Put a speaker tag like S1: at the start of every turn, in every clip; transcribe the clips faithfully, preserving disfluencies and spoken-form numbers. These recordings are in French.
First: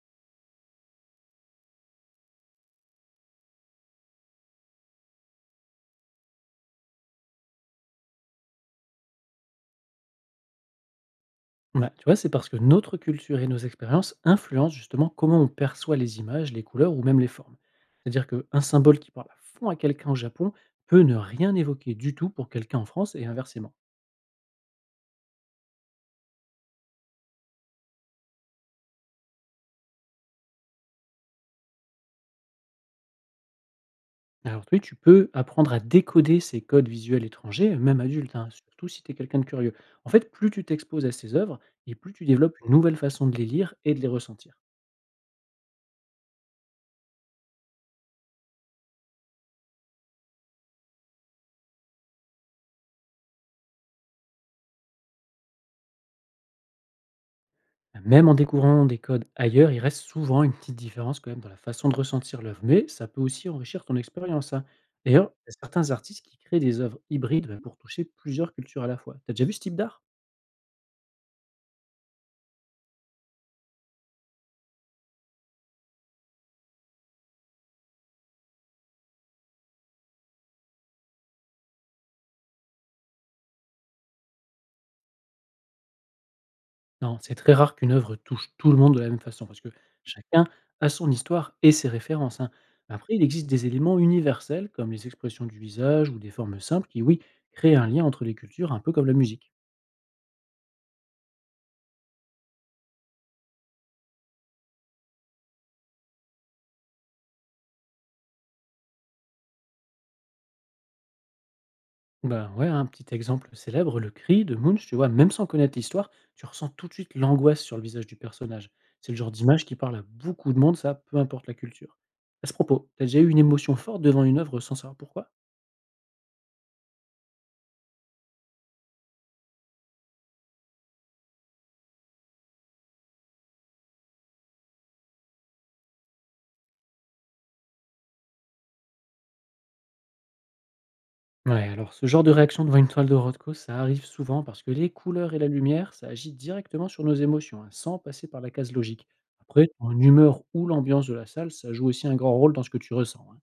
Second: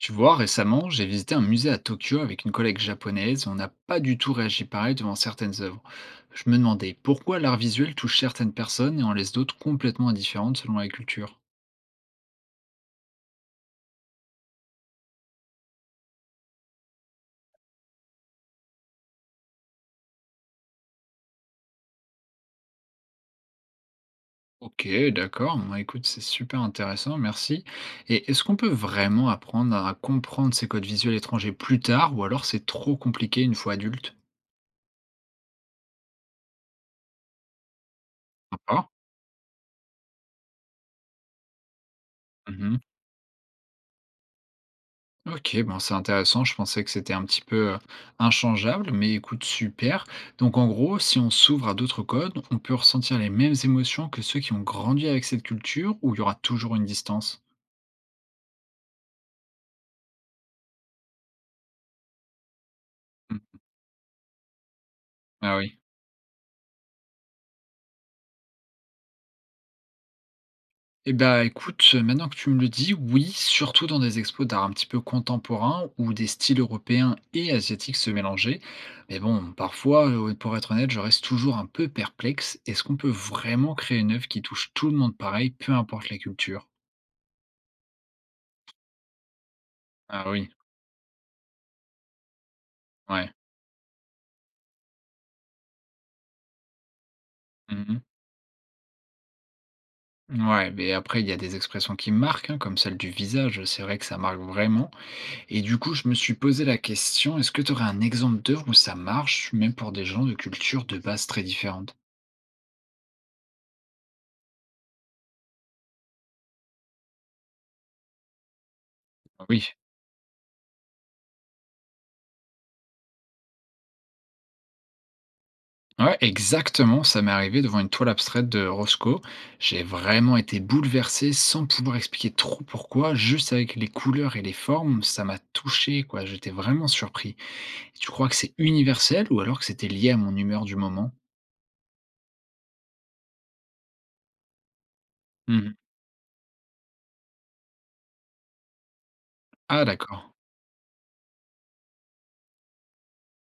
S1: Tu vois, récemment, j'ai visité un musée à Tokyo avec une collègue japonaise. On n'a pas du tout réagi pareil devant certaines œuvres. Je me demandais pourquoi l'art visuel touche certaines personnes et en laisse d'autres complètement indifférentes selon la culture.
S2: Bah, tu vois, c'est parce que notre culture et nos expériences influencent justement comment on perçoit les images, les couleurs ou même les formes. C'est-à-dire qu'un symbole qui parle à fond à quelqu'un au Japon peut ne rien évoquer du tout pour quelqu'un en France et inversement.
S1: Ok, d'accord. Moi, écoute, c'est super intéressant, merci. Et est-ce qu'on peut vraiment apprendre à comprendre ces codes visuels étrangers plus tard ou alors c'est trop compliqué une fois adulte?
S2: Alors toi, tu peux apprendre à décoder ces codes visuels étrangers, même adulte, hein, surtout
S1: Ah,
S2: si tu es quelqu'un de curieux. En fait, plus tu t'exposes à ces œuvres et plus tu développes une
S1: mhm.
S2: nouvelle façon de les lire et de les ressentir.
S1: OK, bon, c'est intéressant. Je pensais que c'était un petit peu, heu, inchangeable, mais écoute, super. Donc en gros, si on s'ouvre à d'autres codes, on peut ressentir les mêmes émotions que ceux qui ont grandi avec cette culture ou il y aura toujours une distance?
S2: Même en découvrant des codes ailleurs, il reste souvent une petite différence quand même dans la façon de ressentir l'œuvre, mais ça peut aussi
S1: Mmh.
S2: enrichir ton expérience, hein. D'ailleurs, il y
S1: Ah
S2: a
S1: oui.
S2: certains artistes qui créent des œuvres hybrides bah, pour toucher plusieurs cultures à la fois. T'as déjà vu ce type d'art?
S1: Et ben, écoute, maintenant que tu me le dis, oui, surtout dans des expos d'art un petit peu contemporain où des styles européens et asiatiques se mélangeaient. Mais bon, parfois, heu, pour être honnête, je reste toujours un peu perplexe. Est-ce qu'on peut vraiment créer une œuvre qui touche tout le monde pareil, peu importe la culture?
S2: Non, c'est très rare qu'une œuvre touche tout le monde de la même façon, parce que
S1: Ah
S2: chacun
S1: oui.
S2: a son histoire et ses références, hein. Après, il
S1: Ouais.
S2: existe des éléments universels, comme les expressions du visage ou des formes simples, qui, oui, créent un
S1: Mmh.
S2: lien entre les cultures, un peu comme la musique.
S1: Ouais, mais après, il y a des expressions qui marquent, hein, comme celle du visage, c'est vrai que ça marque vraiment. Et du coup, je me suis posé la question, est-ce que tu aurais un exemple d'œuvre où ça marche, même pour des gens de cultures de base très différentes?
S2: Bah, ouais, un petit exemple célèbre, le cri de Munch, tu vois, même sans connaître l'histoire, tu ressens tout de suite l'angoisse sur le visage du personnage. C'est le genre
S1: Oui.
S2: d'image qui parle à beaucoup de monde, ça, peu importe la culture. À ce propos, t'as déjà eu une émotion forte devant une œuvre sans savoir pourquoi?
S1: Ouais, exactement, ça m'est arrivé devant une toile abstraite de Roscoe. J'ai vraiment été bouleversé sans pouvoir expliquer trop pourquoi, juste avec les couleurs et les formes, ça m'a touché, quoi. J'étais vraiment surpris. Et tu crois que c'est universel ou alors que c'était lié à mon humeur du moment?
S2: Ouais, alors ce genre de réaction devant une toile de Rothko, ça arrive souvent parce que les couleurs et la
S1: Mmh.
S2: lumière, ça agit directement sur nos émotions, hein, sans passer par la case logique. Après,
S1: Ah
S2: ton
S1: d'accord.
S2: humeur ou l'ambiance de la salle, ça joue aussi un grand rôle dans ce que tu ressens, hein.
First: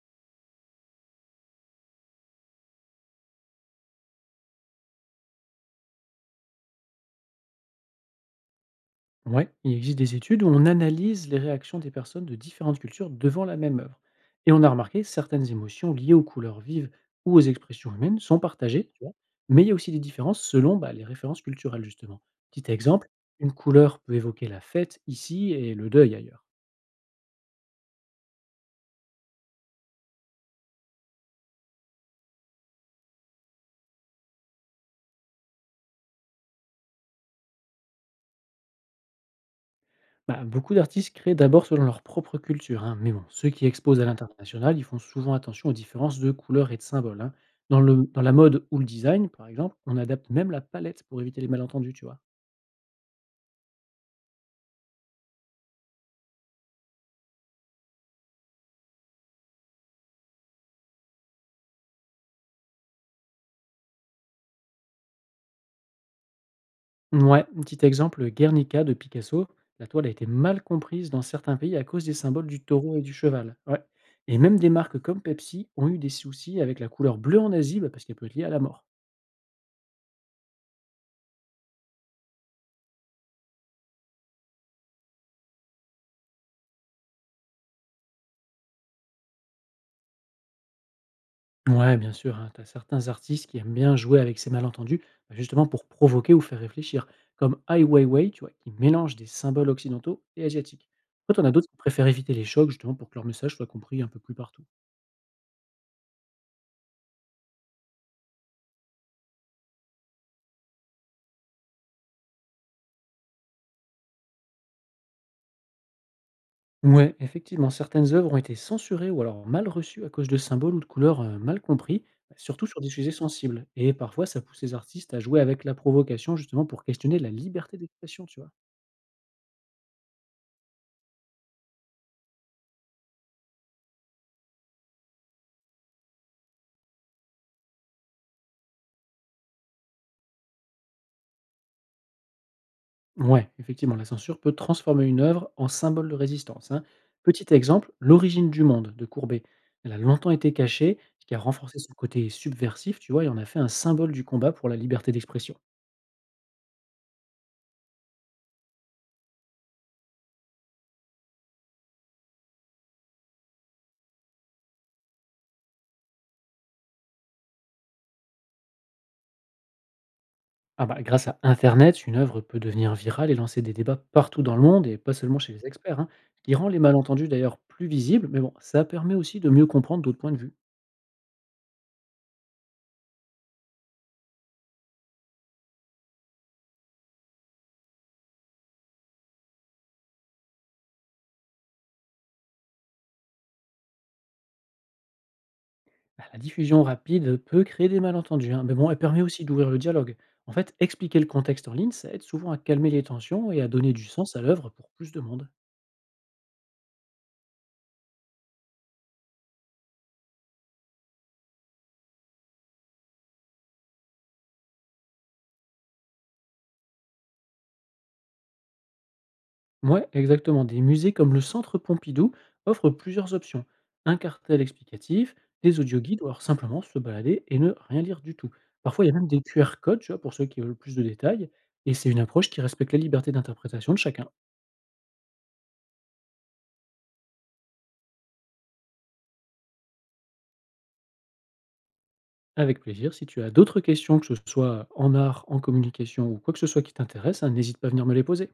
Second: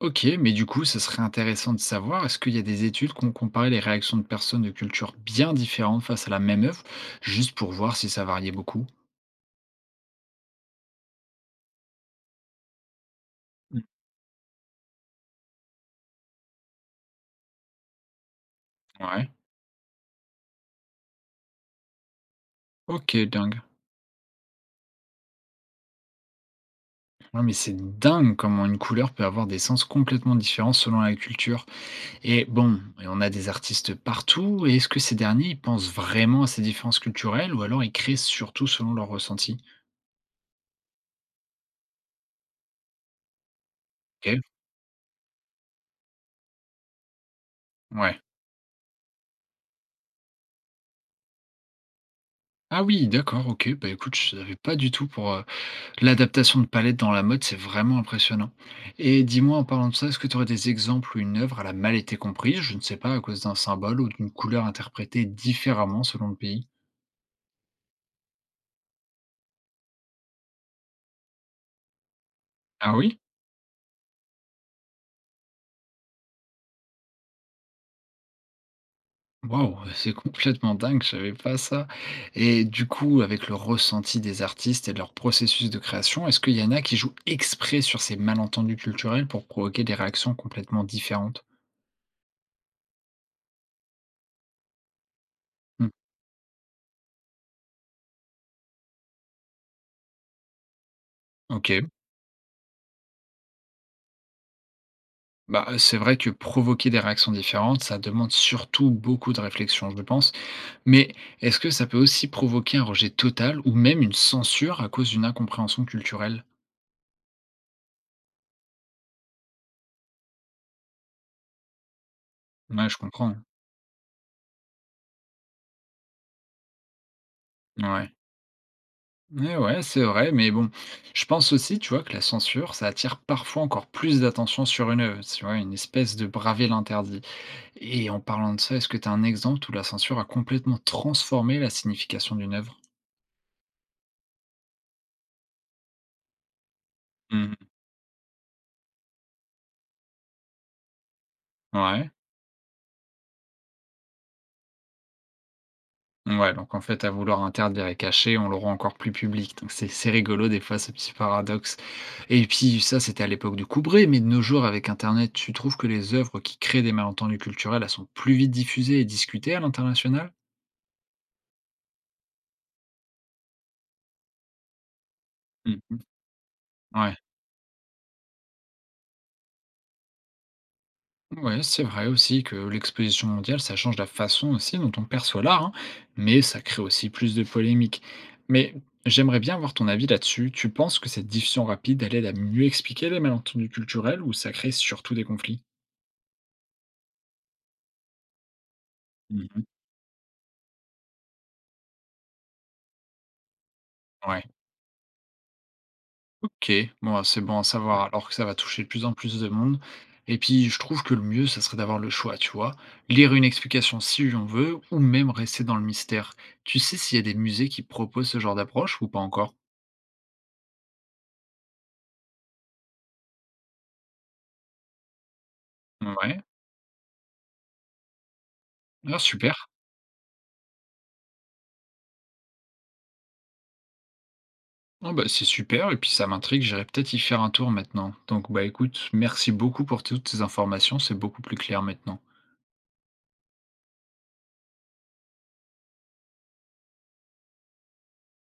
S1: OK, mais du coup, ce serait intéressant de savoir, est-ce qu'il y a des études qui ont comparé les réactions de personnes de cultures bien différentes face à la même œuvre, juste pour voir si ça variait beaucoup?
S2: Ouais, il existe des études où on analyse les réactions des personnes de différentes cultures devant la même
S1: Mm.
S2: œuvre. Et on a remarqué certaines émotions liées aux couleurs vives ou aux expressions humaines sont partagées, tu vois,
S1: Ouais.
S2: mais il y a aussi des différences selon bah, les références culturelles, justement. Petit exemple,
S1: Ok,
S2: une
S1: dingue.
S2: couleur peut évoquer la fête ici et le deuil ailleurs.
S1: Ouais, mais c'est dingue comment une couleur peut avoir des sens complètement différents selon la culture. Et bon, et on a des artistes partout, et est-ce que ces derniers ils pensent vraiment à ces différences culturelles ou alors ils créent surtout selon leur ressenti?
S2: Bah, beaucoup d'artistes créent d'abord selon leur propre culture, hein, mais bon, ceux qui exposent à
S1: Ok,
S2: l'international, ils font souvent attention aux différences de couleurs et de symboles, hein. Dans, le,
S1: ouais.
S2: dans la mode ou le design, par exemple, on adapte même la palette pour éviter les malentendus, tu vois.
S1: Ah oui, d'accord, ok. Bah écoute, je savais pas du tout pour, euh, l'adaptation de palette dans la mode, c'est vraiment impressionnant. Et dis-moi, en parlant de ça, est-ce que tu aurais des exemples où une œuvre, elle a mal été comprise, je ne sais pas, à cause d'un symbole ou d'une couleur interprétée différemment selon le pays?
S2: Ouais, un petit exemple, Guernica de Picasso. La toile a été mal comprise dans certains pays à cause des symboles du
S1: Ah
S2: taureau et du
S1: oui?
S2: cheval. Ouais. Et même des marques comme Pepsi ont eu des soucis avec la couleur bleue en Asie bah, parce qu'elle peut être liée à la mort.
S1: Waouh, c'est complètement dingue, je savais pas ça. Et du coup, avec le ressenti des artistes et de leur processus de création, est-ce qu'il y en a qui jouent exprès sur ces malentendus culturels pour provoquer des réactions complètement différentes?
S2: Ouais, bien sûr, hein, tu as certains artistes qui aiment bien jouer avec ces malentendus, bah, justement pour
S1: Hmm.
S2: provoquer ou faire réfléchir, comme Ai Weiwei, tu vois, qui mélange des symboles occidentaux et asiatiques. Après, t'en as d'autres
S1: Ok,
S2: qui préfèrent éviter les chocs, justement, pour que leur message soit compris un peu plus partout.
S1: bah c'est vrai que provoquer des réactions différentes, ça demande surtout beaucoup de réflexion, je pense. Mais est-ce que ça peut aussi provoquer un rejet total ou même une censure à cause d'une incompréhension culturelle?
S2: Ouais, effectivement, certaines œuvres ont été censurées ou alors mal reçues à cause de symboles ou de couleurs, heu, mal compris, bah, surtout sur
S1: Ouais,
S2: des
S1: je
S2: sujets
S1: comprends.
S2: sensibles et parfois ça pousse les artistes à jouer avec la provocation justement pour questionner la liberté
S1: Ouais.
S2: d'expression, tu vois?
S1: Ouais, ouais, c'est vrai, mais bon, je pense aussi, tu vois, que la censure, ça attire parfois encore plus d'attention sur une œuvre, tu vois, une espèce de braver l'interdit. Et en parlant de ça, est-ce que tu as un exemple où la censure a complètement transformé la signification d'une œuvre?
S2: Ouais, effectivement, la censure peut transformer une œuvre en symbole de résistance, hein. Petit
S1: Mhm.
S2: exemple, «L'origine du monde» de Courbet. Elle a longtemps été cachée, ce qui a renforcé son
S1: Ouais.
S2: côté subversif, tu vois? Et en a fait un symbole du combat pour la liberté d'expression.
S1: Ouais, donc en fait, à vouloir interdire et cacher, on le rend encore plus public. Donc c'est c'est rigolo des fois ce petit paradoxe. Et puis ça, c'était à l'époque de Coubray, mais de nos jours, avec internet, tu trouves que les œuvres qui créent des malentendus culturels, elles sont plus vite diffusées et discutées à l'international?
S2: Ah bah, grâce à internet, une œuvre peut devenir virale et lancer des débats partout dans le monde, et pas seulement chez les experts,
S1: Mmh.
S2: hein, ce qui rend les
S1: Ouais.
S2: malentendus d'ailleurs plus visibles, mais bon, ça permet aussi de mieux comprendre d'autres points de vue.
S1: Ouais, c'est vrai aussi que l'exposition mondiale, ça change la façon aussi dont on perçoit l'art, hein, mais ça crée aussi plus de polémiques. Mais j'aimerais bien avoir ton avis là-dessus. Tu penses que cette diffusion rapide, elle aide à mieux expliquer les malentendus culturels ou ça crée surtout des conflits?
S2: Bah, la diffusion rapide peut créer des malentendus, hein, mais bon, elle permet aussi
S1: Mmh.
S2: d'ouvrir le dialogue. En fait, expliquer le contexte en ligne, ça aide souvent à calmer les tensions et à donner du sens à
S1: Ouais.
S2: l'œuvre pour plus de monde.
S1: OK, bon, bah, c'est bon à savoir alors que ça va toucher de plus en plus de monde et puis je trouve que le mieux, ça serait d'avoir le choix, tu vois? Lire une explication si on veut ou même rester dans le mystère. Tu sais s'il y a des musées qui proposent ce genre d'approche ou pas encore?
S2: Ouais, exactement. Des musées comme le Centre Pompidou offrent plusieurs options. Un cartel explicatif, des audioguides ou
S1: Ouais,
S2: alors simplement se balader et ne rien lire du tout. Parfois, il y a
S1: ah
S2: même des
S1: super.
S2: Q R codes, tu vois, pour ceux qui veulent plus de détails. Et c'est une approche qui respecte la liberté d'interprétation de chacun.
S1: Ah bah, c'est super et puis ça m'intrigue, j'irai peut-être y faire un tour maintenant. Donc bah écoute, merci beaucoup pour toutes ces informations, c'est beaucoup plus clair maintenant.
S2: Avec plaisir, si tu as d'autres questions, que ce soit en art, en communication ou quoi que ce soit qui t'intéresse, hein, n'hésite pas à venir me les poser.